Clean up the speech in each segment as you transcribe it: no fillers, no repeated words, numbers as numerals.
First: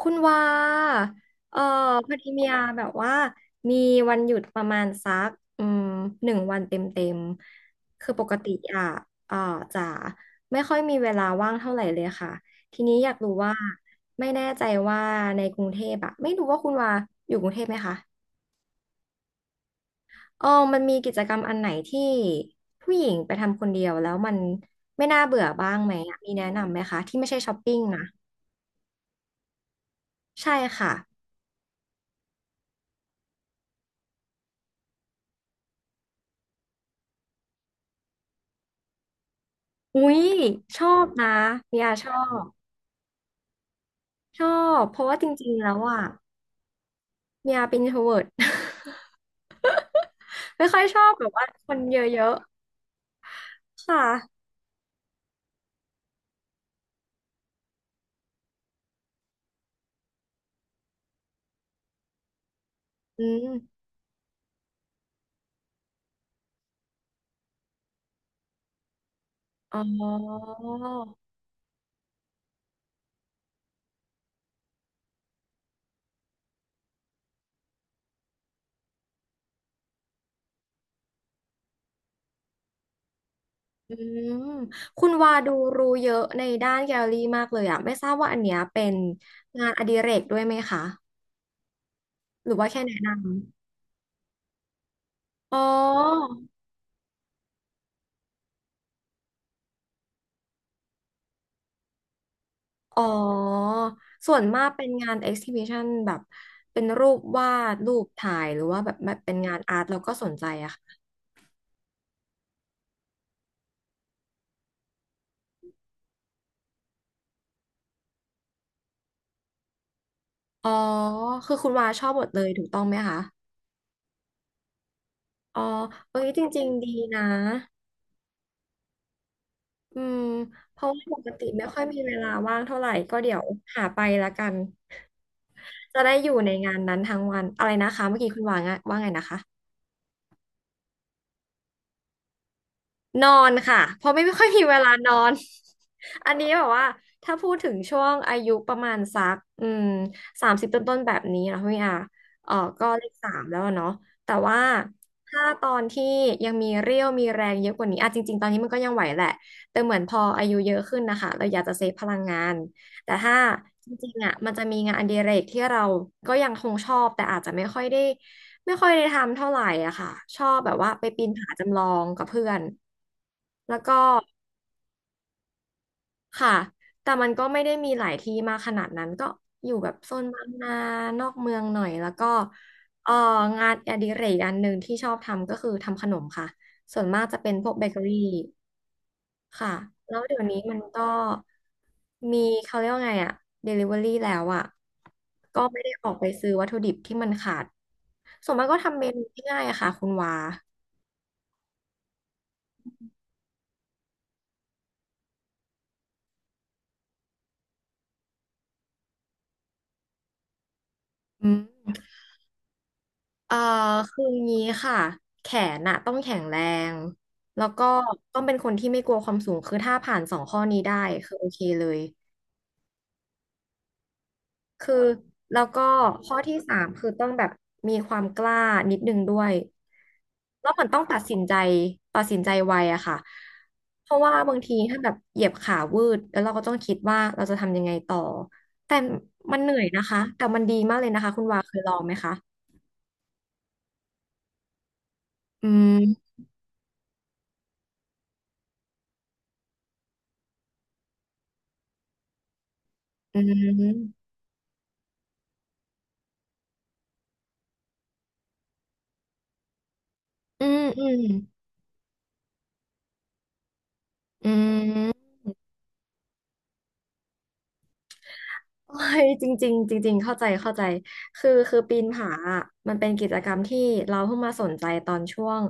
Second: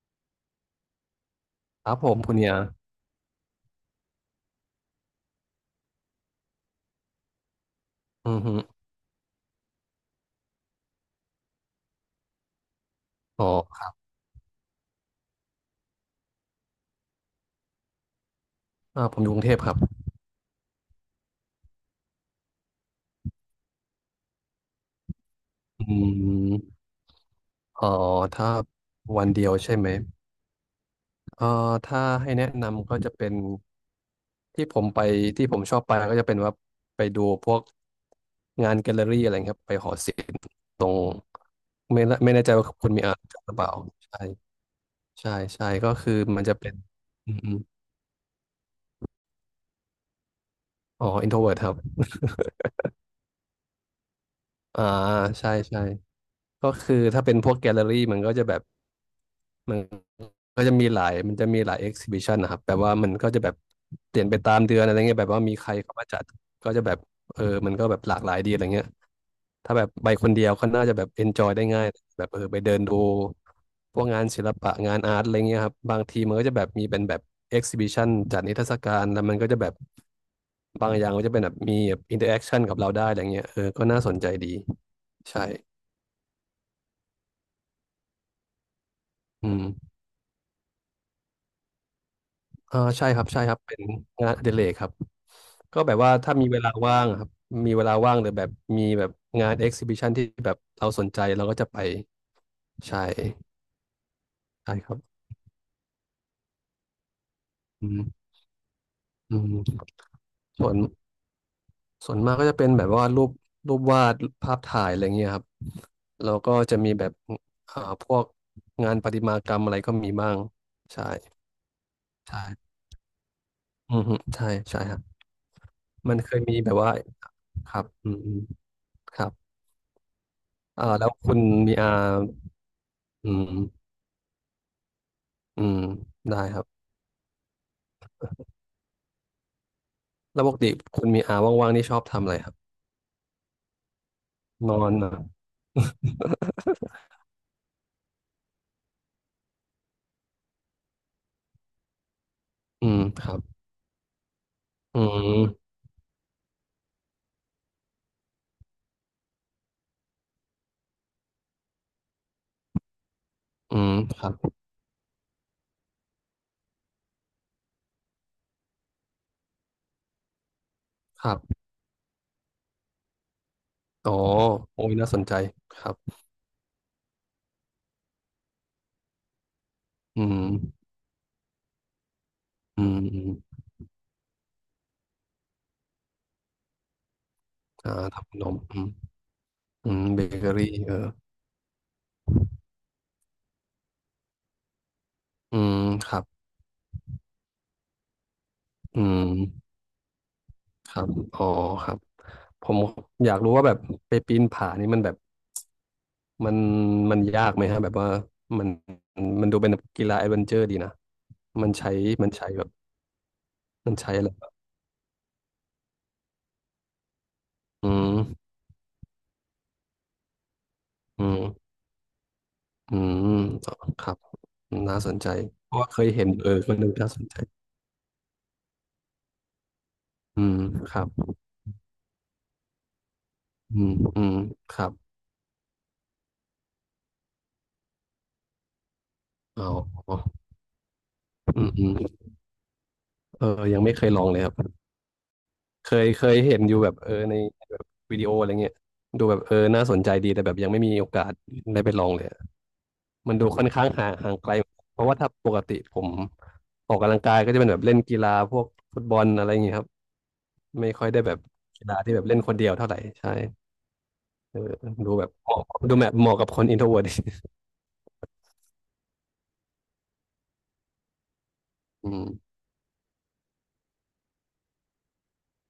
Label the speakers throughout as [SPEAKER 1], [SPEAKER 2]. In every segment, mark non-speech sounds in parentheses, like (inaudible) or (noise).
[SPEAKER 1] คุณว่าเออ
[SPEAKER 2] ครับผ
[SPEAKER 1] พอ
[SPEAKER 2] ม
[SPEAKER 1] ดี
[SPEAKER 2] คุณ
[SPEAKER 1] เมี
[SPEAKER 2] เนี่
[SPEAKER 1] ย
[SPEAKER 2] ย
[SPEAKER 1] แบบว่ามีวันหยุดประมาณสักอืมหนึ่งวันเต็มคือป
[SPEAKER 2] อื
[SPEAKER 1] ก
[SPEAKER 2] อ
[SPEAKER 1] ติ
[SPEAKER 2] ฮึ
[SPEAKER 1] อ่ะเออจะไม่ค่อยมีเวลาว่างเท่าไหร่เลยค่ะทีนี้อยากรู้
[SPEAKER 2] อ๋
[SPEAKER 1] ว่า
[SPEAKER 2] อ
[SPEAKER 1] ไม่แน่ใจว่าในกรุงเทพอะไม่รู้ว่าคุณว่าอยู่กรุงเทพไหมคะ
[SPEAKER 2] อ่าผมอยู่กรุงเทพครับ
[SPEAKER 1] เออมันมีกิจกรรมอันไหนที่ผู้หญิงไปทำคนเดียวแล้วมันไม่น่าเบื่อบ้างไหม
[SPEAKER 2] อื
[SPEAKER 1] อะมีแนะนำไหม
[SPEAKER 2] ม
[SPEAKER 1] คะที่ไม่ใช่ช้อปปิ้ง
[SPEAKER 2] อ๋อ
[SPEAKER 1] นะ
[SPEAKER 2] ถ้าวันเดียวใช่ไหม
[SPEAKER 1] ใช่ค่ะ
[SPEAKER 2] เอ่อถ้าให้แนะนำก็จะเป็นที่ผมไปที่ผมชอบไปก็จะเป็นว่าไปดูพวกงานแกลเลอรี่อะไรครับไปหอ
[SPEAKER 1] อุ๊
[SPEAKER 2] ศิ
[SPEAKER 1] ย
[SPEAKER 2] ลป์
[SPEAKER 1] ช
[SPEAKER 2] ต
[SPEAKER 1] อ
[SPEAKER 2] รง
[SPEAKER 1] บนะเมีย
[SPEAKER 2] ไม่ละไม่แน่
[SPEAKER 1] บ
[SPEAKER 2] ใจว่าคุณมีอ่านหรือเปล่าใช่
[SPEAKER 1] ชอบเพราะว่าจ
[SPEAKER 2] ใช่
[SPEAKER 1] ริงๆ
[SPEAKER 2] ใช่
[SPEAKER 1] แล้ว
[SPEAKER 2] ก็
[SPEAKER 1] อ่ะ
[SPEAKER 2] คือมันจะเป็นอืมอ
[SPEAKER 1] เมี
[SPEAKER 2] ม
[SPEAKER 1] ยเป็น introvert (laughs) ไม่ค่อยชอ
[SPEAKER 2] อ๋อ
[SPEAKER 1] บแบ
[SPEAKER 2] อิ
[SPEAKER 1] บ
[SPEAKER 2] นโทร
[SPEAKER 1] ว่า
[SPEAKER 2] เวิร์ตค
[SPEAKER 1] ค
[SPEAKER 2] รับ
[SPEAKER 1] นเยอะๆค่ะ
[SPEAKER 2] อ่าใช่ใช่ก็คือถ้าเป็นพวกแกลเลอรี่มันก็จะแบบมัน ก็จะมีหลายมันจะมีหลายเอ็กซิบิชันนะครับแบบว่ามัน
[SPEAKER 1] อื
[SPEAKER 2] ก็จะแบบ
[SPEAKER 1] ม
[SPEAKER 2] เปลี่ยนไปตามเดือนอะไรเงี้ยแบบว่ามีใครเข้ามาจัดก็จะแบบเออมันก็แบบหลากหลายดีอะไรเงี้ยถ้า
[SPEAKER 1] อ๋อ
[SPEAKER 2] แบบไปคนเดียวก็น่าจะแบบเอนจอยได้ง่ายแบบเออไปเดินดูพวกงานศิลปะงานอาร์ตอะไรเงี้ยครับบางทีมันก็จะแบบมีเป็นแบบเอ็กซิบิชันจัดนิทรรศการแล้วมันก็จะแบบบางอย่างมันจะเป็นแบบมีแบบอินเตอร์แอคชั่นกับเราได้อะไรเงี้ยเออก็
[SPEAKER 1] อื
[SPEAKER 2] น่าสนใจ
[SPEAKER 1] ม
[SPEAKER 2] ดี
[SPEAKER 1] คุณวา
[SPEAKER 2] ใช่
[SPEAKER 1] ดูรู้เยอะในด้านแกลเลอรี่มากเลยอ่ะไม่ทราบว่าอันเนี้ยเป็น
[SPEAKER 2] อื
[SPEAKER 1] งานอดิ
[SPEAKER 2] ม
[SPEAKER 1] เรกด้วยไหมคะหรือว่า
[SPEAKER 2] อ่า
[SPEAKER 1] แค่แนะ
[SPEAKER 2] ใช่
[SPEAKER 1] น
[SPEAKER 2] ครับเป็นงานอดิเรกครับ
[SPEAKER 1] ำอ๋
[SPEAKER 2] ก็แบบว่า
[SPEAKER 1] อ
[SPEAKER 2] ถ้ามีเวลาว่างอะครับมีเวลาว่างหรือแบบมีแบบงานเอ็กซิบิชันที่แบบเราสนใจเราก็จะไป
[SPEAKER 1] อ๋อ
[SPEAKER 2] ใช่
[SPEAKER 1] ส่วนมาก
[SPEAKER 2] ใช่
[SPEAKER 1] เป็
[SPEAKER 2] ค
[SPEAKER 1] น
[SPEAKER 2] รั
[SPEAKER 1] งา
[SPEAKER 2] บ
[SPEAKER 1] น exhibition แบบเป็นรูปวาด
[SPEAKER 2] อื
[SPEAKER 1] รูป
[SPEAKER 2] ม
[SPEAKER 1] ถ่ายหรือว่าแบบเป็
[SPEAKER 2] อื
[SPEAKER 1] น
[SPEAKER 2] ม
[SPEAKER 1] งานอาร์ตเราก็สนใจ
[SPEAKER 2] ส่
[SPEAKER 1] อะ
[SPEAKER 2] วน
[SPEAKER 1] ค่ะ
[SPEAKER 2] ส่วนมากก็จะเป็นแบบว่ารูปวาดภาพถ่ายอะไรเงี้ยครับแล้วก็จะมีแบบอ่าพวกงานประติมากรรมอะไรก็มีบ้าง
[SPEAKER 1] อ๋อ
[SPEAKER 2] ใช่
[SPEAKER 1] คือคุณวาชอบหมดเล
[SPEAKER 2] ใช่
[SPEAKER 1] ยถูกต้องไหมคะ
[SPEAKER 2] อืมฮึใช่ใช่ครับ
[SPEAKER 1] อ๋อ
[SPEAKER 2] มั
[SPEAKER 1] เอ้
[SPEAKER 2] น
[SPEAKER 1] ย
[SPEAKER 2] เค
[SPEAKER 1] จ
[SPEAKER 2] ยมี
[SPEAKER 1] ริง
[SPEAKER 2] แบบ
[SPEAKER 1] ๆดี
[SPEAKER 2] ว่า
[SPEAKER 1] นะ
[SPEAKER 2] ครับอืมอืมครับ
[SPEAKER 1] อืมเพ
[SPEAKER 2] อ่า
[SPEAKER 1] ราะว่า
[SPEAKER 2] แล้ว
[SPEAKER 1] ปก
[SPEAKER 2] คุณ
[SPEAKER 1] ติไม่
[SPEAKER 2] มี
[SPEAKER 1] ค่อย
[SPEAKER 2] อา
[SPEAKER 1] มีเวลาว่างเท่าไหร่ก็
[SPEAKER 2] อื
[SPEAKER 1] เดี๋ยว
[SPEAKER 2] ม
[SPEAKER 1] หาไปละกัน
[SPEAKER 2] อืม
[SPEAKER 1] จะได้อยู่
[SPEAKER 2] ได้
[SPEAKER 1] ใน
[SPEAKER 2] ครั
[SPEAKER 1] งาน
[SPEAKER 2] บ
[SPEAKER 1] นั้นทั้งวันอะไรนะคะเมื่อกี้คุณวางว่าไงนะคะ
[SPEAKER 2] แล้วปกติคุณมีอาว่างๆนี่ชอบทำอะไรครับ
[SPEAKER 1] นอนค่ะเพราะไม่ค่อยมี
[SPEAKER 2] น
[SPEAKER 1] เว
[SPEAKER 2] อ
[SPEAKER 1] ลา
[SPEAKER 2] นเหร
[SPEAKER 1] น
[SPEAKER 2] อ
[SPEAKER 1] อน
[SPEAKER 2] (laughs)
[SPEAKER 1] (laughs) อันนี้แบบว่าถ้าพูดถึงช่วงอายุประมาณสัก30ต้นต้นๆแบบนี้นะพี่อาเออ
[SPEAKER 2] อื
[SPEAKER 1] ก็
[SPEAKER 2] ม
[SPEAKER 1] เลข
[SPEAKER 2] ค
[SPEAKER 1] สา
[SPEAKER 2] รับ
[SPEAKER 1] มแล้วอะเนาะแต่ว่า
[SPEAKER 2] อื
[SPEAKER 1] ถ้าต
[SPEAKER 2] ม
[SPEAKER 1] อนที่ยังมีเรี่ยวมีแรงเยอะกว่านี้อ่ะจริงๆตอนนี้มันก็ยังไหวแหละแต่เหมือนพออายุเยอะขึ้นนะคะเราอยากจะเซฟพลังงานแต่ถ้า
[SPEAKER 2] อื
[SPEAKER 1] จ
[SPEAKER 2] ม
[SPEAKER 1] ริง
[SPEAKER 2] ค
[SPEAKER 1] ๆ
[SPEAKER 2] รั
[SPEAKER 1] อ่ะมัน
[SPEAKER 2] บ
[SPEAKER 1] จะมีงานอดิเรกที่เราก็ยังคงชอบแต่อาจจะไม่ค่อยได้ ไม่ค่อยได้ทำเท่าไหร่อะค่ะ ชอบแบบว่าไปปี
[SPEAKER 2] ค
[SPEAKER 1] น
[SPEAKER 2] รับ
[SPEAKER 1] ผาจำลองกับเพื่อนแล้วก็
[SPEAKER 2] อ๋อโอ้ยน่าสนใจครับ
[SPEAKER 1] ค่ะ แต่มันก็ไม่ได้มีหลายที่มากขนาดนั้นก็อยู่แบบโซ
[SPEAKER 2] อื
[SPEAKER 1] น
[SPEAKER 2] ม
[SPEAKER 1] บางนานอกเมืองหน่อยแล้วก็
[SPEAKER 2] อืม
[SPEAKER 1] เออ
[SPEAKER 2] อืม
[SPEAKER 1] งานอดิเรกอันหนึ่งที่ชอบทำก็คือทำขนมค่ะส่วนมากจะเป็นพวกเบเกอ
[SPEAKER 2] อ่า
[SPEAKER 1] รี่
[SPEAKER 2] ทำขนมอืม
[SPEAKER 1] ค่ะ
[SPEAKER 2] อืม
[SPEAKER 1] แล้
[SPEAKER 2] เบ
[SPEAKER 1] วเดี๋ยว
[SPEAKER 2] เกอ
[SPEAKER 1] นี้
[SPEAKER 2] รี่
[SPEAKER 1] มัน
[SPEAKER 2] เอ
[SPEAKER 1] ก็
[SPEAKER 2] อ
[SPEAKER 1] มีเขาเรียกว่าไงอะ Delivery แล้วอะ
[SPEAKER 2] อื
[SPEAKER 1] ก็
[SPEAKER 2] ม
[SPEAKER 1] ไม่ได้อ
[SPEAKER 2] ค
[SPEAKER 1] อก
[SPEAKER 2] รั
[SPEAKER 1] ไป
[SPEAKER 2] บ
[SPEAKER 1] ซื้อวัตถุดิบที่มันขาดส่วนมากก็ทำ
[SPEAKER 2] อื
[SPEAKER 1] เมนู
[SPEAKER 2] ม
[SPEAKER 1] ง่ายๆอะค่ะคุณวา
[SPEAKER 2] ครับอ๋อครับผมอยากรู้ว่าแบบไปปีนผานี่มันแบบมันมันยากไหมฮะแบบว่ามันมันดูเป็นกีฬาแอดเวนเจอร์ดีนะ
[SPEAKER 1] อืม
[SPEAKER 2] มันใช้มันใช้แบบ
[SPEAKER 1] เอ่อ
[SPEAKER 2] มันใช้
[SPEAKER 1] คื
[SPEAKER 2] อะ
[SPEAKER 1] อ
[SPEAKER 2] ไรบ้าง
[SPEAKER 1] งี้ค่ะ แขนน่ะต้องแข็งแรง แล้วก็
[SPEAKER 2] อืม
[SPEAKER 1] ต้องเป็นคนที่ไม่กลัวความสูง คือถ้าผ่านสองข้อนี้ได้
[SPEAKER 2] อื
[SPEAKER 1] คือ
[SPEAKER 2] ม
[SPEAKER 1] โอเคเลย
[SPEAKER 2] อืมครับ
[SPEAKER 1] คื
[SPEAKER 2] น่า
[SPEAKER 1] อ
[SPEAKER 2] สนใจ
[SPEAKER 1] แล้ว
[SPEAKER 2] เพราะ
[SPEAKER 1] ก็
[SPEAKER 2] ว่าเคยเห็น
[SPEAKER 1] ข้อ
[SPEAKER 2] เออ
[SPEAKER 1] ที่
[SPEAKER 2] ค
[SPEAKER 1] สา
[SPEAKER 2] นห
[SPEAKER 1] ม
[SPEAKER 2] นึ่ง
[SPEAKER 1] คื
[SPEAKER 2] น่า
[SPEAKER 1] อ
[SPEAKER 2] ส
[SPEAKER 1] ต้อ
[SPEAKER 2] น
[SPEAKER 1] ง
[SPEAKER 2] ใจ
[SPEAKER 1] แบบมีความกล้านิดนึงด้วย
[SPEAKER 2] อืม
[SPEAKER 1] แล้วมัน
[SPEAKER 2] ค
[SPEAKER 1] ต้อ
[SPEAKER 2] รั
[SPEAKER 1] ง
[SPEAKER 2] บ
[SPEAKER 1] ตัดสินใจตัดสินใจไวอะค่ะ
[SPEAKER 2] อืม
[SPEAKER 1] เพราะ
[SPEAKER 2] อื
[SPEAKER 1] ว่า
[SPEAKER 2] ม
[SPEAKER 1] บาง
[SPEAKER 2] ค
[SPEAKER 1] ที
[SPEAKER 2] รับ
[SPEAKER 1] ถ้าแบบเหยียบขาวืดแล้วเราก็ต้องคิดว่าเราจะทำยังไงต่อ แต่มัน
[SPEAKER 2] อ๋อ
[SPEAKER 1] เหนื่อยนะคะแต่มันดีมากเลยนะคะคุณวา
[SPEAKER 2] อืม
[SPEAKER 1] เคย
[SPEAKER 2] อื
[SPEAKER 1] ล
[SPEAKER 2] ม
[SPEAKER 1] องไหมคะ
[SPEAKER 2] เออยังไม่เคยลองเลยครับ
[SPEAKER 1] อืม
[SPEAKER 2] เคยเห็นอยู่แบบเออในแบบวิดีโออะไรเงี้ยดูแบบเออน่าสนใจดีแต่แบบยังไม่มีโอกาสได้ไปลองเลยอะมัน
[SPEAKER 1] อื
[SPEAKER 2] ดูค่อนข้าง
[SPEAKER 1] ม
[SPEAKER 2] ห่างไกลเพราะว่าถ้าปกติผมออกกำลังกายก็จะเป็นแบบเล่นกีฬาพวกฟุตบอลอะไรอย่างเงี้ยครับ
[SPEAKER 1] อืม
[SPEAKER 2] ไม่
[SPEAKER 1] อื
[SPEAKER 2] ค่อย
[SPEAKER 1] ม
[SPEAKER 2] ได้แบบกีฬาที่แบบเล่นคนเดียวเท่าไหร่ใช่
[SPEAKER 1] อื
[SPEAKER 2] เออดู
[SPEAKER 1] ม
[SPEAKER 2] แบบเหมาะดูแบบเหมาะกับคนอินโทรเวิร์ต (laughs)
[SPEAKER 1] โอ้ยจริงๆจริงๆเข้าใจเข้าใจคือปีน
[SPEAKER 2] อื
[SPEAKER 1] ผา
[SPEAKER 2] ม
[SPEAKER 1] อะมันเป็นกิจกรรมที่เราเพิ่งมาสนใจตอนช่วง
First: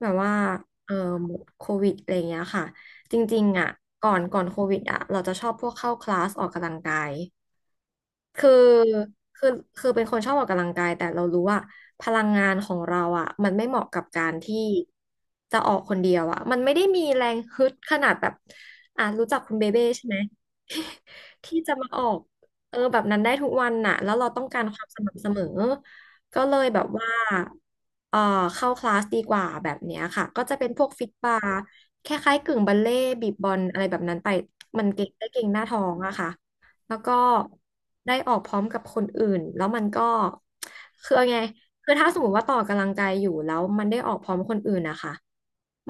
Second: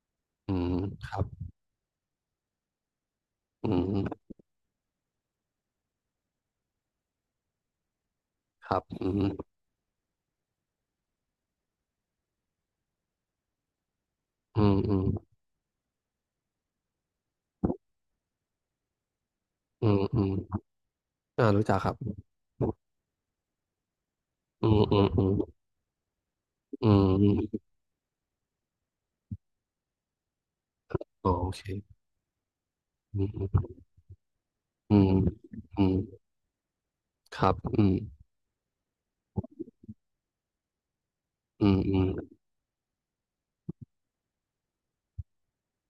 [SPEAKER 1] แบบว่า
[SPEAKER 2] อืม
[SPEAKER 1] เออ
[SPEAKER 2] ครับ
[SPEAKER 1] โควิดอะไรอย่างเงี้ยค่ะจริงๆอ่ะ
[SPEAKER 2] อื
[SPEAKER 1] ก่อน
[SPEAKER 2] ม
[SPEAKER 1] ก่อนโควิดอ่ะเราจะชอบพวกเข้าคลาสออกกำลังกายคือ
[SPEAKER 2] ครับอื
[SPEAKER 1] คื
[SPEAKER 2] ม
[SPEAKER 1] อคือเป็นคนชอบออกกำลังกายแต่เรารู้ว่าพลังงานของเราอ่ะมันไม่เหมาะกับการที่
[SPEAKER 2] อืมอืม
[SPEAKER 1] จะออกคนเดียวอ่ะมันไม่ได้มีแรงฮึดขนาดแบบอ่ะรู้จักคุณเบเบ้
[SPEAKER 2] อืม
[SPEAKER 1] ใช่ไหม
[SPEAKER 2] อืมอ่า
[SPEAKER 1] ที่
[SPEAKER 2] รู้
[SPEAKER 1] จะ
[SPEAKER 2] จัก
[SPEAKER 1] มา
[SPEAKER 2] ครั
[SPEAKER 1] ออก
[SPEAKER 2] บ
[SPEAKER 1] แบบนั้นได้ทุกวันน่ะแล้วเราต้องการ
[SPEAKER 2] อื
[SPEAKER 1] ค
[SPEAKER 2] ม
[SPEAKER 1] วามส
[SPEAKER 2] อืม
[SPEAKER 1] ม่ำ
[SPEAKER 2] อื
[SPEAKER 1] เส
[SPEAKER 2] ม
[SPEAKER 1] มอก็เลยแบบ
[SPEAKER 2] อืม
[SPEAKER 1] ว่า
[SPEAKER 2] อืม
[SPEAKER 1] เออเข้าคลาสดีกว่าแบบเนี้ยค่ะก็จะเป็นพวกฟิต
[SPEAKER 2] อ๋อ
[SPEAKER 1] บา
[SPEAKER 2] โอ
[SPEAKER 1] ร์
[SPEAKER 2] เค
[SPEAKER 1] คล้ายๆกึ่งบัลเล่ต์
[SPEAKER 2] อื
[SPEAKER 1] บีบบอล
[SPEAKER 2] ม
[SPEAKER 1] อะไรแบบนั้นไปมัน
[SPEAKER 2] อื
[SPEAKER 1] เก่ง
[SPEAKER 2] ม
[SPEAKER 1] ได้เก่งหน้าท้อ
[SPEAKER 2] อืม
[SPEAKER 1] งอะค่ะแล้วก็
[SPEAKER 2] ครับอืม
[SPEAKER 1] ได้ออกพร้อมกับคนอื่นแล้วมันก็คือเอาไง
[SPEAKER 2] อืม
[SPEAKER 1] คือ
[SPEAKER 2] อืม
[SPEAKER 1] ถ้าสมมติว่าต่อกำลังกายอยู่แล้วมันได้ออกพร้อมคนอื่นนะคะ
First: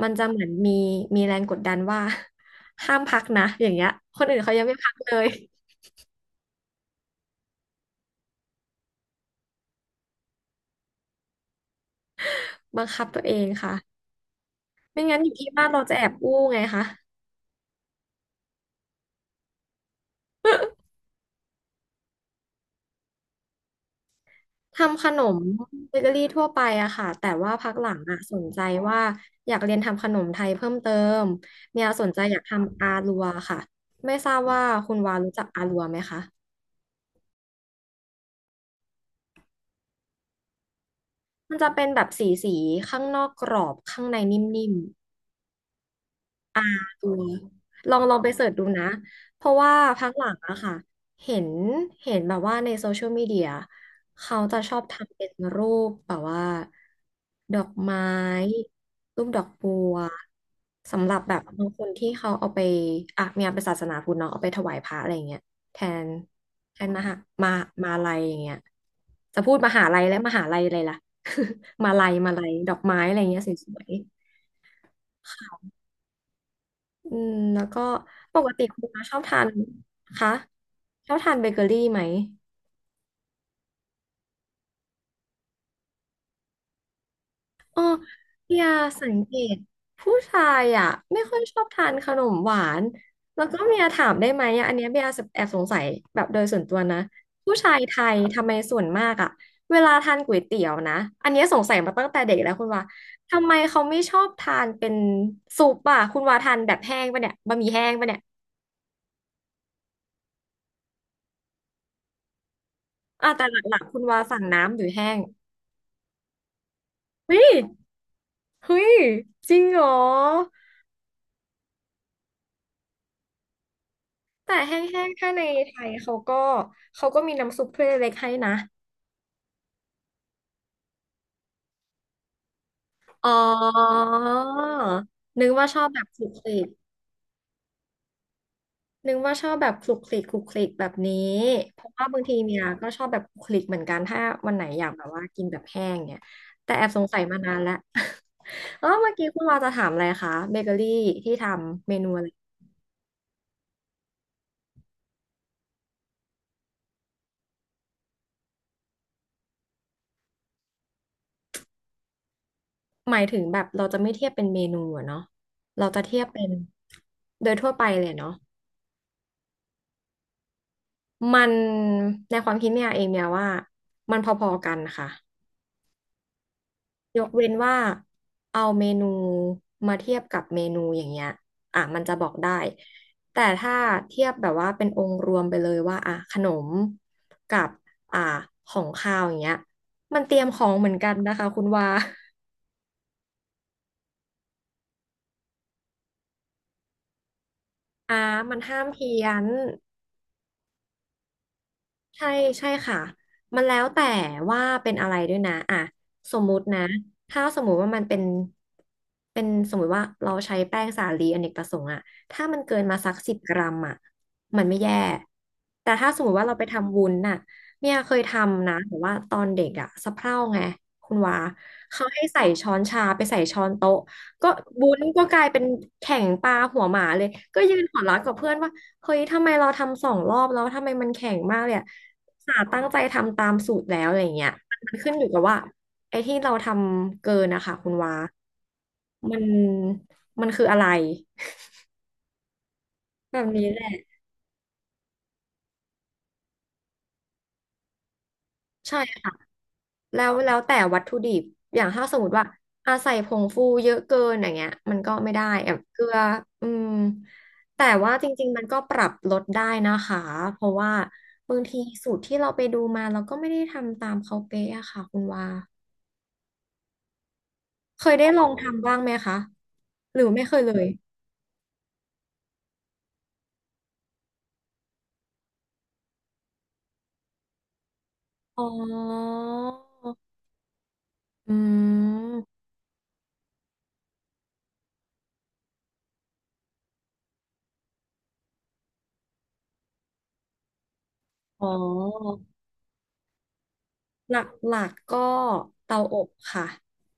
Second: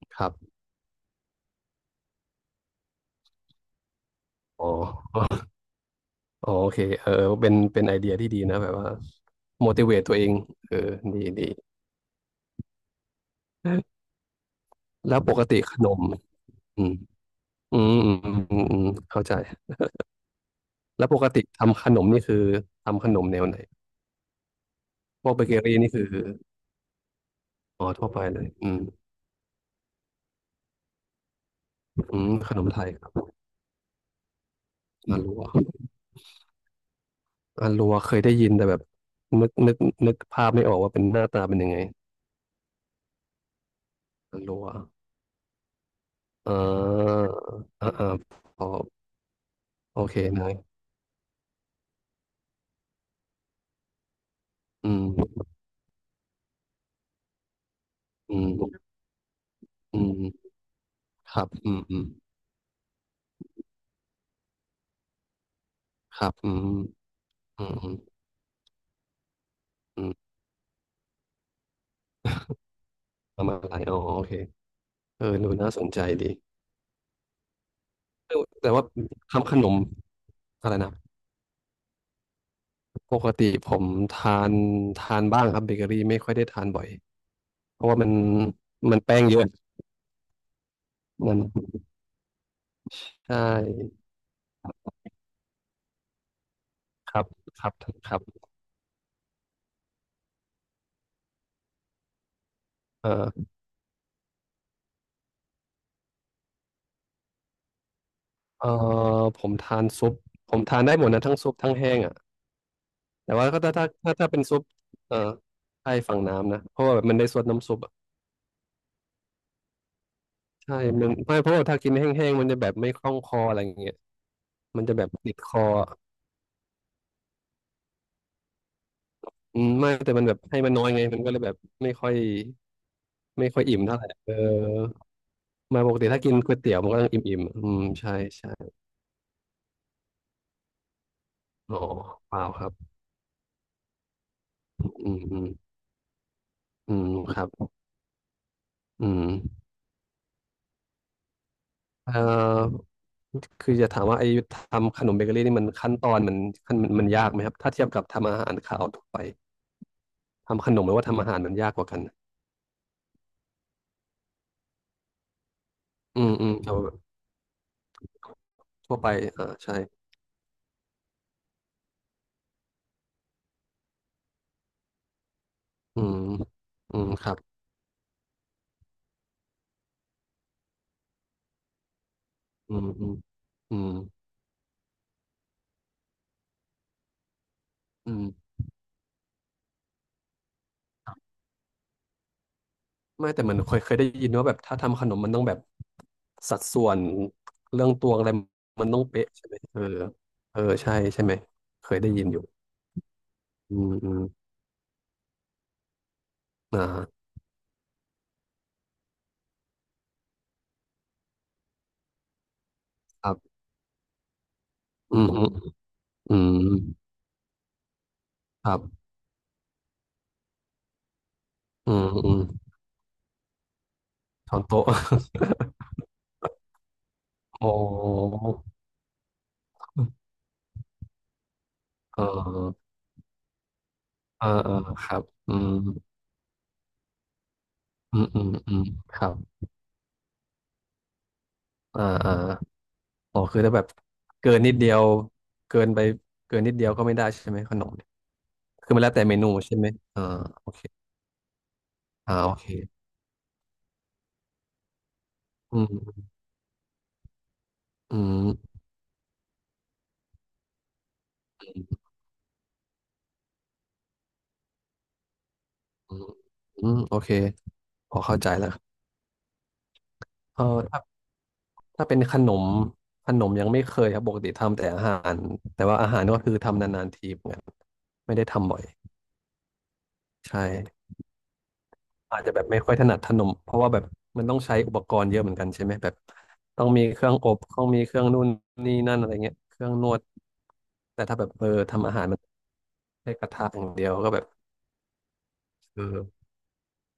[SPEAKER 1] มัน
[SPEAKER 2] ค
[SPEAKER 1] จะ
[SPEAKER 2] รับ
[SPEAKER 1] เหมือนมีมีแรงกดดันว่า (laughs) ห้ามพักนะอย่างเงี้ยคนอื่นเขายั
[SPEAKER 2] อ๋
[SPEAKER 1] ง
[SPEAKER 2] อ
[SPEAKER 1] ไม่พักเลย
[SPEAKER 2] อ๋อโอเคเออเป็นไอเดียที่ดีนะแบบว่า motivate ตัวเองเออดี
[SPEAKER 1] บังคับตัวเองค่ะไม่
[SPEAKER 2] แล้
[SPEAKER 1] งั้น
[SPEAKER 2] ว
[SPEAKER 1] อ
[SPEAKER 2] ป
[SPEAKER 1] ยู่
[SPEAKER 2] ก
[SPEAKER 1] ที่
[SPEAKER 2] ติ
[SPEAKER 1] บ้าน
[SPEAKER 2] ข
[SPEAKER 1] เรา
[SPEAKER 2] น
[SPEAKER 1] จะ
[SPEAKER 2] ม
[SPEAKER 1] แอบอู้ไง
[SPEAKER 2] อื
[SPEAKER 1] คะ
[SPEAKER 2] มอืมอืมอืมอืมเข้าใจ แล้วปกติทำขนมนี่คือทำขนมแนวไหน
[SPEAKER 1] ทำขน
[SPEAKER 2] พวก
[SPEAKER 1] ม
[SPEAKER 2] เบเกอรี่นี่
[SPEAKER 1] เบ
[SPEAKER 2] คือ
[SPEAKER 1] เกอรี่ทั่วไปอะค่ะแต่ว่าพักห
[SPEAKER 2] อ๋อ
[SPEAKER 1] ลัง
[SPEAKER 2] ทั่ว
[SPEAKER 1] อะ
[SPEAKER 2] ไป
[SPEAKER 1] ส
[SPEAKER 2] เล
[SPEAKER 1] น
[SPEAKER 2] ย
[SPEAKER 1] ใจ
[SPEAKER 2] อืม
[SPEAKER 1] ว่าอยากเรียนทำขนมไทยเพิ่มเติมเนี่ย
[SPEAKER 2] อื
[SPEAKER 1] สนใจ
[SPEAKER 2] ม
[SPEAKER 1] อยาก
[SPEAKER 2] ขนมไท
[SPEAKER 1] ทำอา
[SPEAKER 2] ยครั
[SPEAKER 1] ลัว
[SPEAKER 2] บ
[SPEAKER 1] ค่ะไม่ทราบว่าคุณวา
[SPEAKER 2] อา
[SPEAKER 1] รู้
[SPEAKER 2] รั
[SPEAKER 1] จั
[SPEAKER 2] ว
[SPEAKER 1] กอาลัวไหมคะ
[SPEAKER 2] เคยได้ยินแต่แบบนึกนึกนึกภาพไม่ออกว่าเป็นหน้าตา
[SPEAKER 1] มั
[SPEAKER 2] เป็
[SPEAKER 1] น
[SPEAKER 2] นยั
[SPEAKER 1] จะ
[SPEAKER 2] งไง
[SPEAKER 1] เป็นแบบสีสีข้างนอกกรอบข้างใน
[SPEAKER 2] อารัว
[SPEAKER 1] นิ่ม
[SPEAKER 2] อ่
[SPEAKER 1] เออ
[SPEAKER 2] าอ่า
[SPEAKER 1] ลอง
[SPEAKER 2] อ่า
[SPEAKER 1] ไปเสิร์ช
[SPEAKER 2] พ
[SPEAKER 1] ดู
[SPEAKER 2] อ
[SPEAKER 1] นะเพราะว่า
[SPEAKER 2] โอ
[SPEAKER 1] พัก
[SPEAKER 2] เค
[SPEAKER 1] หลัง
[SPEAKER 2] เน
[SPEAKER 1] อะ
[SPEAKER 2] ย
[SPEAKER 1] ค่ะเห็นเห็นแบบว่าในโซเชียลมีเดียเขาจะชอบ
[SPEAKER 2] อื
[SPEAKER 1] ทำเป็น
[SPEAKER 2] ม
[SPEAKER 1] รูปแบบว่าดอกไม้
[SPEAKER 2] อืม
[SPEAKER 1] รูปดอกบัว
[SPEAKER 2] อืม
[SPEAKER 1] สำหรับแบ
[SPEAKER 2] ค
[SPEAKER 1] บ
[SPEAKER 2] รับ
[SPEAKER 1] บาง
[SPEAKER 2] อื
[SPEAKER 1] ค
[SPEAKER 2] ม
[SPEAKER 1] น
[SPEAKER 2] อืม
[SPEAKER 1] ที่เขาเอาไปอ่ะมีงานเป็นศาสนาพุทธเนาะเอาไปถวายพระอะไรเงี้ยแทน
[SPEAKER 2] ครับอืม
[SPEAKER 1] แทนมหามา
[SPEAKER 2] อืมอื
[SPEAKER 1] มา
[SPEAKER 2] ม
[SPEAKER 1] ลัยอย่างเงี้ยจะพูดมหาลัย
[SPEAKER 2] อื
[SPEAKER 1] และม
[SPEAKER 2] ม
[SPEAKER 1] หาลัยอะไรล่ะ (laughs) มาลัยมาลัยดอกไม้อะไรเงี้
[SPEAKER 2] ป
[SPEAKER 1] ย
[SPEAKER 2] ระ
[SPEAKER 1] ส
[SPEAKER 2] มาณอะไร
[SPEAKER 1] วย
[SPEAKER 2] อ๋อโอเคเอ
[SPEAKER 1] ๆ
[SPEAKER 2] อ
[SPEAKER 1] ค่
[SPEAKER 2] ดู
[SPEAKER 1] ะ
[SPEAKER 2] น่าสนใจดี
[SPEAKER 1] อืมแล้วก็
[SPEAKER 2] เอ
[SPEAKER 1] ป
[SPEAKER 2] อ
[SPEAKER 1] กติ
[SPEAKER 2] แต่
[SPEAKER 1] คุ
[SPEAKER 2] ว่า
[SPEAKER 1] ณน้าชอบทาน
[SPEAKER 2] ทำขนม
[SPEAKER 1] คะ
[SPEAKER 2] อะไรนะ
[SPEAKER 1] ชอบทานเบเกอรี่ไหม
[SPEAKER 2] ปกติผมทานบ้างครับเบเกอรี่ไม่ค่อยได้ทานบ่อยเพราะว่ามัน
[SPEAKER 1] เนี่ยสัง
[SPEAKER 2] แป้ง
[SPEAKER 1] เก
[SPEAKER 2] เยอะ
[SPEAKER 1] ตผู้ชายอ่ะไม่
[SPEAKER 2] มั
[SPEAKER 1] ค่
[SPEAKER 2] น
[SPEAKER 1] อยชอบทานขนมหวาน
[SPEAKER 2] ใช่
[SPEAKER 1] แล้วก็เมียถามได้ไหมอะอันเนี้ยเบียร์แอบสงสัยแบบโดยส่วนตัวนะ
[SPEAKER 2] ครับ
[SPEAKER 1] ผู้
[SPEAKER 2] ครั
[SPEAKER 1] ชา
[SPEAKER 2] บ
[SPEAKER 1] ยไท
[SPEAKER 2] ค
[SPEAKER 1] ย
[SPEAKER 2] รับ
[SPEAKER 1] ทำไมส่วนมากอ่ะเวลาทานก๋วยเตี๋ยวนะอันเนี้ยสงสัยมาตั้งแต่เด็กแล้วคุณว่าทำ
[SPEAKER 2] เออ
[SPEAKER 1] ไมเขาไม่ชอบทานเป็นซุปอ่ะคุณว่าทานแบบแห้งปะเนี่ยบะหมี่แห้งปะเนี่ย
[SPEAKER 2] เออผมทานซุปผมทานได้หมดนะทั้งซุปทั้งแห้งอ่ะ
[SPEAKER 1] อ่ะ
[SPEAKER 2] แต่
[SPEAKER 1] แต่
[SPEAKER 2] ว่า
[SPEAKER 1] ห
[SPEAKER 2] ก็
[SPEAKER 1] ลักๆคุณว่า
[SPEAKER 2] ถ้าเป็
[SPEAKER 1] สั่ง
[SPEAKER 2] นซุป
[SPEAKER 1] น้ำหรือแห้
[SPEAKER 2] เออ
[SPEAKER 1] ง
[SPEAKER 2] ใช่ฝั่งน้ำนะเพราะว่าแบบมันได้
[SPEAKER 1] เฮ้
[SPEAKER 2] ซด
[SPEAKER 1] ย
[SPEAKER 2] น้ำซุปอะ
[SPEAKER 1] เฮ้ยจริงเหรอ
[SPEAKER 2] ใช่มันไม่เพราะว่าถ้ากินแห้งๆมันจะแบบไม่คล่องคออะไรอย่างเงี้ย
[SPEAKER 1] แต่แห
[SPEAKER 2] มันจะ
[SPEAKER 1] ้
[SPEAKER 2] แบบ
[SPEAKER 1] งๆถ้า
[SPEAKER 2] ติด
[SPEAKER 1] ใน
[SPEAKER 2] คอ
[SPEAKER 1] ไทยเขาก็เขาก็มีน้ำซุปถ้วยเล็กๆให้นะ
[SPEAKER 2] อืมไม่แต่มันแบบให้มันน้อยไงมันก็เลยแบบไม่ค่อย
[SPEAKER 1] อ๋อ
[SPEAKER 2] อิ่มเท่าไหร่เออ
[SPEAKER 1] นึกว่าช
[SPEAKER 2] ไมา
[SPEAKER 1] อบ
[SPEAKER 2] ปก
[SPEAKER 1] แบบ
[SPEAKER 2] ติ
[SPEAKER 1] ค
[SPEAKER 2] ถ้า
[SPEAKER 1] ลุก
[SPEAKER 2] กิน
[SPEAKER 1] ค
[SPEAKER 2] ก๋
[SPEAKER 1] ลิ
[SPEAKER 2] วย
[SPEAKER 1] ก
[SPEAKER 2] เตี๋ยวมันก็ต้องอิ่มๆอืมใช่ใช่
[SPEAKER 1] นึกว่าชอบแบบคลุกคลิกคลุกคลิกแบบนี้
[SPEAKER 2] อ๋อ
[SPEAKER 1] เพราะว่าบาง
[SPEAKER 2] เป
[SPEAKER 1] ที
[SPEAKER 2] ล่า
[SPEAKER 1] เมี
[SPEAKER 2] ค
[SPEAKER 1] ย
[SPEAKER 2] รับ
[SPEAKER 1] ก็ชอบแบบคลุกคลิกเหมือนกันถ้าวันไหนอยากแบบ
[SPEAKER 2] อืม
[SPEAKER 1] ว่า
[SPEAKER 2] อื
[SPEAKER 1] กิน
[SPEAKER 2] ม
[SPEAKER 1] แบบแห้งเนี่ยแต่แอบ
[SPEAKER 2] อื
[SPEAKER 1] สง
[SPEAKER 2] ม
[SPEAKER 1] สัย
[SPEAKER 2] ค
[SPEAKER 1] มา
[SPEAKER 2] รับ
[SPEAKER 1] นานแล้ว (laughs) เออ
[SPEAKER 2] อื
[SPEAKER 1] เมื่อ
[SPEAKER 2] ม
[SPEAKER 1] กี้คุณเราจะถามอะไรคะเบเกอรี่ที่ทำเมนู
[SPEAKER 2] เอ่
[SPEAKER 1] อะไร
[SPEAKER 2] อคือจะถามว่าไอ้ทำขนมเบเกอรี่นี่มันขั้นตอนมันมันยากไหมครับถ้าเทียบกับทำอาหารขาวทั่วไปทำขนมหรือว่าทำอาหารมันยากกว่ากัน
[SPEAKER 1] หมายถึงแบบเราจะไม่เทียบเป็นเมนูอะเนาะเราจะเที
[SPEAKER 2] อื
[SPEAKER 1] ยบ
[SPEAKER 2] ม
[SPEAKER 1] เป็
[SPEAKER 2] อื
[SPEAKER 1] น
[SPEAKER 2] มเอา
[SPEAKER 1] โดยทั่วไปเลยเนาะ
[SPEAKER 2] ทั่วไปอ่าใช่
[SPEAKER 1] มันในความคิดเนี่ยเองเนี่ยว่ามันพอๆกันค่ะ
[SPEAKER 2] อืมอืม
[SPEAKER 1] ย
[SPEAKER 2] ค
[SPEAKER 1] ก
[SPEAKER 2] รั
[SPEAKER 1] เว้น
[SPEAKER 2] บ
[SPEAKER 1] ว่าเอาเมนูมาเทียบกับเมนูอย่างเงี้ยอ่ะมันจะบอกได้
[SPEAKER 2] อืมอืม
[SPEAKER 1] แต่ถ้า
[SPEAKER 2] อืม
[SPEAKER 1] เทียบแบบว่าเป็นองค์รวมไปเลยว่าอ่ะขนมกับ
[SPEAKER 2] อื
[SPEAKER 1] อ่ะ
[SPEAKER 2] ม
[SPEAKER 1] ของคาวอย่างเงี้ยมันเตรียมของเหมือนกันนะคะคุณว่า
[SPEAKER 2] ไม่แต่มันเคยได้ยินว่าแบบถ้าทำขนมมันต้องแบบ สัดส่วนเรื่องตวง
[SPEAKER 1] อ่า
[SPEAKER 2] อะไร
[SPEAKER 1] มันห้า
[SPEAKER 2] มั
[SPEAKER 1] ม
[SPEAKER 2] นต้อง
[SPEAKER 1] เพี้ย
[SPEAKER 2] เป๊ะ
[SPEAKER 1] น
[SPEAKER 2] ใช่ไหมเออเออใช่ใช่ไหมเคยได้ยิ
[SPEAKER 1] ใช่
[SPEAKER 2] นอยู่
[SPEAKER 1] ใช่ค่ะมันแล้
[SPEAKER 2] อื
[SPEAKER 1] ว
[SPEAKER 2] ม
[SPEAKER 1] แต่
[SPEAKER 2] อืม
[SPEAKER 1] ว่าเป็นอะไรด้วยนะอ่ะสมมุติ
[SPEAKER 2] อ่
[SPEAKER 1] นะ
[SPEAKER 2] า
[SPEAKER 1] ถ้าสมมุติว่ามันเป็นเป็นสมมุติว่าเราใช้แป้งสาลีอเนกประสงค์อะถ้ามันเกินมาสัก
[SPEAKER 2] ค
[SPEAKER 1] สิ
[SPEAKER 2] รั
[SPEAKER 1] บก
[SPEAKER 2] บ
[SPEAKER 1] รัมอะมันไม่แย่
[SPEAKER 2] อืมอืม
[SPEAKER 1] แต่ถ้าสมมุ
[SPEAKER 2] อื
[SPEAKER 1] ติว่าเรา
[SPEAKER 2] ม
[SPEAKER 1] ไปทำวุ้นน่ะเนี่ยเคยท
[SPEAKER 2] ค
[SPEAKER 1] ำนะ
[SPEAKER 2] รั
[SPEAKER 1] แต่
[SPEAKER 2] บ
[SPEAKER 1] ว่าตอนเด็กอะสะเพร่าไงคุณวา
[SPEAKER 2] อื
[SPEAKER 1] เขา
[SPEAKER 2] ม
[SPEAKER 1] ให้
[SPEAKER 2] อืม
[SPEAKER 1] ใส่ช้อนชาไปใส่ช้อนโต๊ะก็
[SPEAKER 2] ช้อนโต๊ะ
[SPEAKER 1] วุ้นก็กลายเป็นแข่งปลาหัวหมาเลยก็
[SPEAKER 2] (laughs) โอ้
[SPEAKER 1] ยืนหัวเราะกับเพื่อนว่า เฮ้ยทำไมเราทำ2 รอบแล้วทำไมมันแข็งมากเลยอะ
[SPEAKER 2] เอ
[SPEAKER 1] สา
[SPEAKER 2] อ
[SPEAKER 1] ตั้งใจทำตามสูตรแล้วอะไร
[SPEAKER 2] เอ
[SPEAKER 1] เงี้
[SPEAKER 2] อ
[SPEAKER 1] ย
[SPEAKER 2] เออ
[SPEAKER 1] มัน
[SPEAKER 2] ค
[SPEAKER 1] ขึ้น
[SPEAKER 2] รั
[SPEAKER 1] อ
[SPEAKER 2] บ
[SPEAKER 1] ยู่กับ
[SPEAKER 2] อื
[SPEAKER 1] ว่า
[SPEAKER 2] ม
[SPEAKER 1] ไอ้ที่เราทำเกินนะคะคุณวา
[SPEAKER 2] อืมอืมอืมครับ
[SPEAKER 1] มันมันคืออะไร
[SPEAKER 2] อ่าอ่า
[SPEAKER 1] แบ
[SPEAKER 2] อ๋อ
[SPEAKER 1] บ
[SPEAKER 2] คือ
[SPEAKER 1] นี้
[SPEAKER 2] ถ้า
[SPEAKER 1] แห
[SPEAKER 2] แบ
[SPEAKER 1] ละ
[SPEAKER 2] บเกินนิดเดียวเกินไปเกินนิดเดียวก็ไม่ได้ใช่ไหมขนมเนี่ยคือ
[SPEAKER 1] ใช่
[SPEAKER 2] มันแล้วแต่
[SPEAKER 1] ค่ะ
[SPEAKER 2] เมนูใช่ไหมอ่า
[SPEAKER 1] แล้วแล้ว
[SPEAKER 2] โอ
[SPEAKER 1] แต่
[SPEAKER 2] เค
[SPEAKER 1] วัตถุดิบอย่างถ้าสมม
[SPEAKER 2] อ่า
[SPEAKER 1] ติว่า
[SPEAKER 2] โอเค
[SPEAKER 1] อาใส่ผงฟูเยอะเกินอย่างเงี้ยมันก็ไม่ได้แบ
[SPEAKER 2] อื
[SPEAKER 1] บเกลือ
[SPEAKER 2] ม
[SPEAKER 1] อืมแต่ว่า
[SPEAKER 2] อื
[SPEAKER 1] จริ
[SPEAKER 2] ม
[SPEAKER 1] งๆมันก็ปรับลดได้นะคะ เพราะว่าบางทีสูตรที่เราไปดูมาเราก็ไม่ได้ทำตามเขาเป๊ะอะค่ะคุณวา
[SPEAKER 2] อืมอืมโอเค
[SPEAKER 1] เค
[SPEAKER 2] พ
[SPEAKER 1] ย
[SPEAKER 2] อ
[SPEAKER 1] ได้
[SPEAKER 2] เข้า
[SPEAKER 1] ลอ
[SPEAKER 2] ใจ
[SPEAKER 1] ง
[SPEAKER 2] แล้วครั
[SPEAKER 1] ทำบ้าง
[SPEAKER 2] บ
[SPEAKER 1] ไหมคะ หรือไม่เค
[SPEAKER 2] เอ
[SPEAKER 1] ย
[SPEAKER 2] อ
[SPEAKER 1] เลย
[SPEAKER 2] ถ้าถ้าเป็นขนมยังไม่เคยครับปกติทำแต่อาหารแต่ว่าอาหารก็คือทำนานๆทีเหมือนกันไม่ได้
[SPEAKER 1] อ๋อ
[SPEAKER 2] ทำบ่อยใช่
[SPEAKER 1] อื
[SPEAKER 2] อาจจะ
[SPEAKER 1] ม
[SPEAKER 2] แบบไม่ค่อยถนัดขนมเพราะว่าแบบมันต้องใช้อุปกรณ์เยอะเหมือนกันใช่ไหมแบบต้องมีเครื่องอบต้องมีเครื่องนู่นนี่นั่นอะไรเงี้ยเครื่องนวดแต่ถ้าแบบเอ
[SPEAKER 1] อ๋
[SPEAKER 2] อทำอาหารมั
[SPEAKER 1] อ
[SPEAKER 2] นใช้กระทะอย่างเดียวก็
[SPEAKER 1] หลั
[SPEAKER 2] แบ
[SPEAKER 1] ก
[SPEAKER 2] บ
[SPEAKER 1] ๆกก็เตา
[SPEAKER 2] เอ
[SPEAKER 1] อบ
[SPEAKER 2] อ
[SPEAKER 1] ค่ะ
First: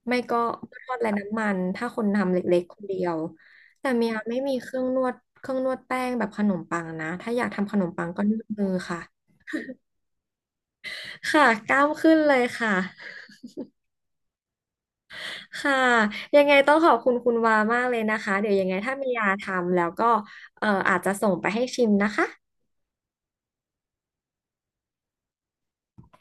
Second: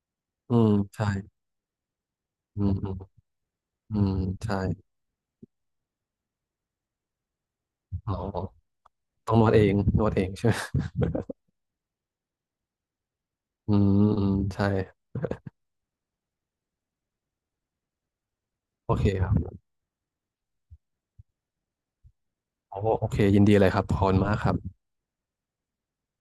[SPEAKER 1] ไม่ก็
[SPEAKER 2] อืม
[SPEAKER 1] ทอด
[SPEAKER 2] ใช่
[SPEAKER 1] ไร้น้ำมันถ้าคนทำเล็
[SPEAKER 2] อื
[SPEAKER 1] กๆ
[SPEAKER 2] ม
[SPEAKER 1] คน
[SPEAKER 2] อื
[SPEAKER 1] เดี
[SPEAKER 2] ม
[SPEAKER 1] ยวแต่
[SPEAKER 2] อื
[SPEAKER 1] เมี
[SPEAKER 2] ม
[SPEAKER 1] ยไม่มี
[SPEAKER 2] ใช่
[SPEAKER 1] เครื่องนวดเครื่องนวดแป้งแบบขนมปังนะถ้าอยากทำขนมปัง
[SPEAKER 2] อ๋อ
[SPEAKER 1] ก็นวดมือค่ะ
[SPEAKER 2] ต้องนวดเองใช่ไหม
[SPEAKER 1] ค่ะกล้ามขึ้นเลยค่ะ
[SPEAKER 2] อืมอืมใช่
[SPEAKER 1] ค่ะยังไงต้องขอบคุณคุณวามากเลยนะคะ เดี๋ยวยังไง
[SPEAKER 2] โอ
[SPEAKER 1] ถ้า
[SPEAKER 2] เค
[SPEAKER 1] มี
[SPEAKER 2] ค
[SPEAKER 1] ยา
[SPEAKER 2] รับ
[SPEAKER 1] ทำแล้วก็อาจจะส่งไปให้ชิมนะคะ
[SPEAKER 2] โอ้โอเคยินดีเลยครับขอบคุณมากครับ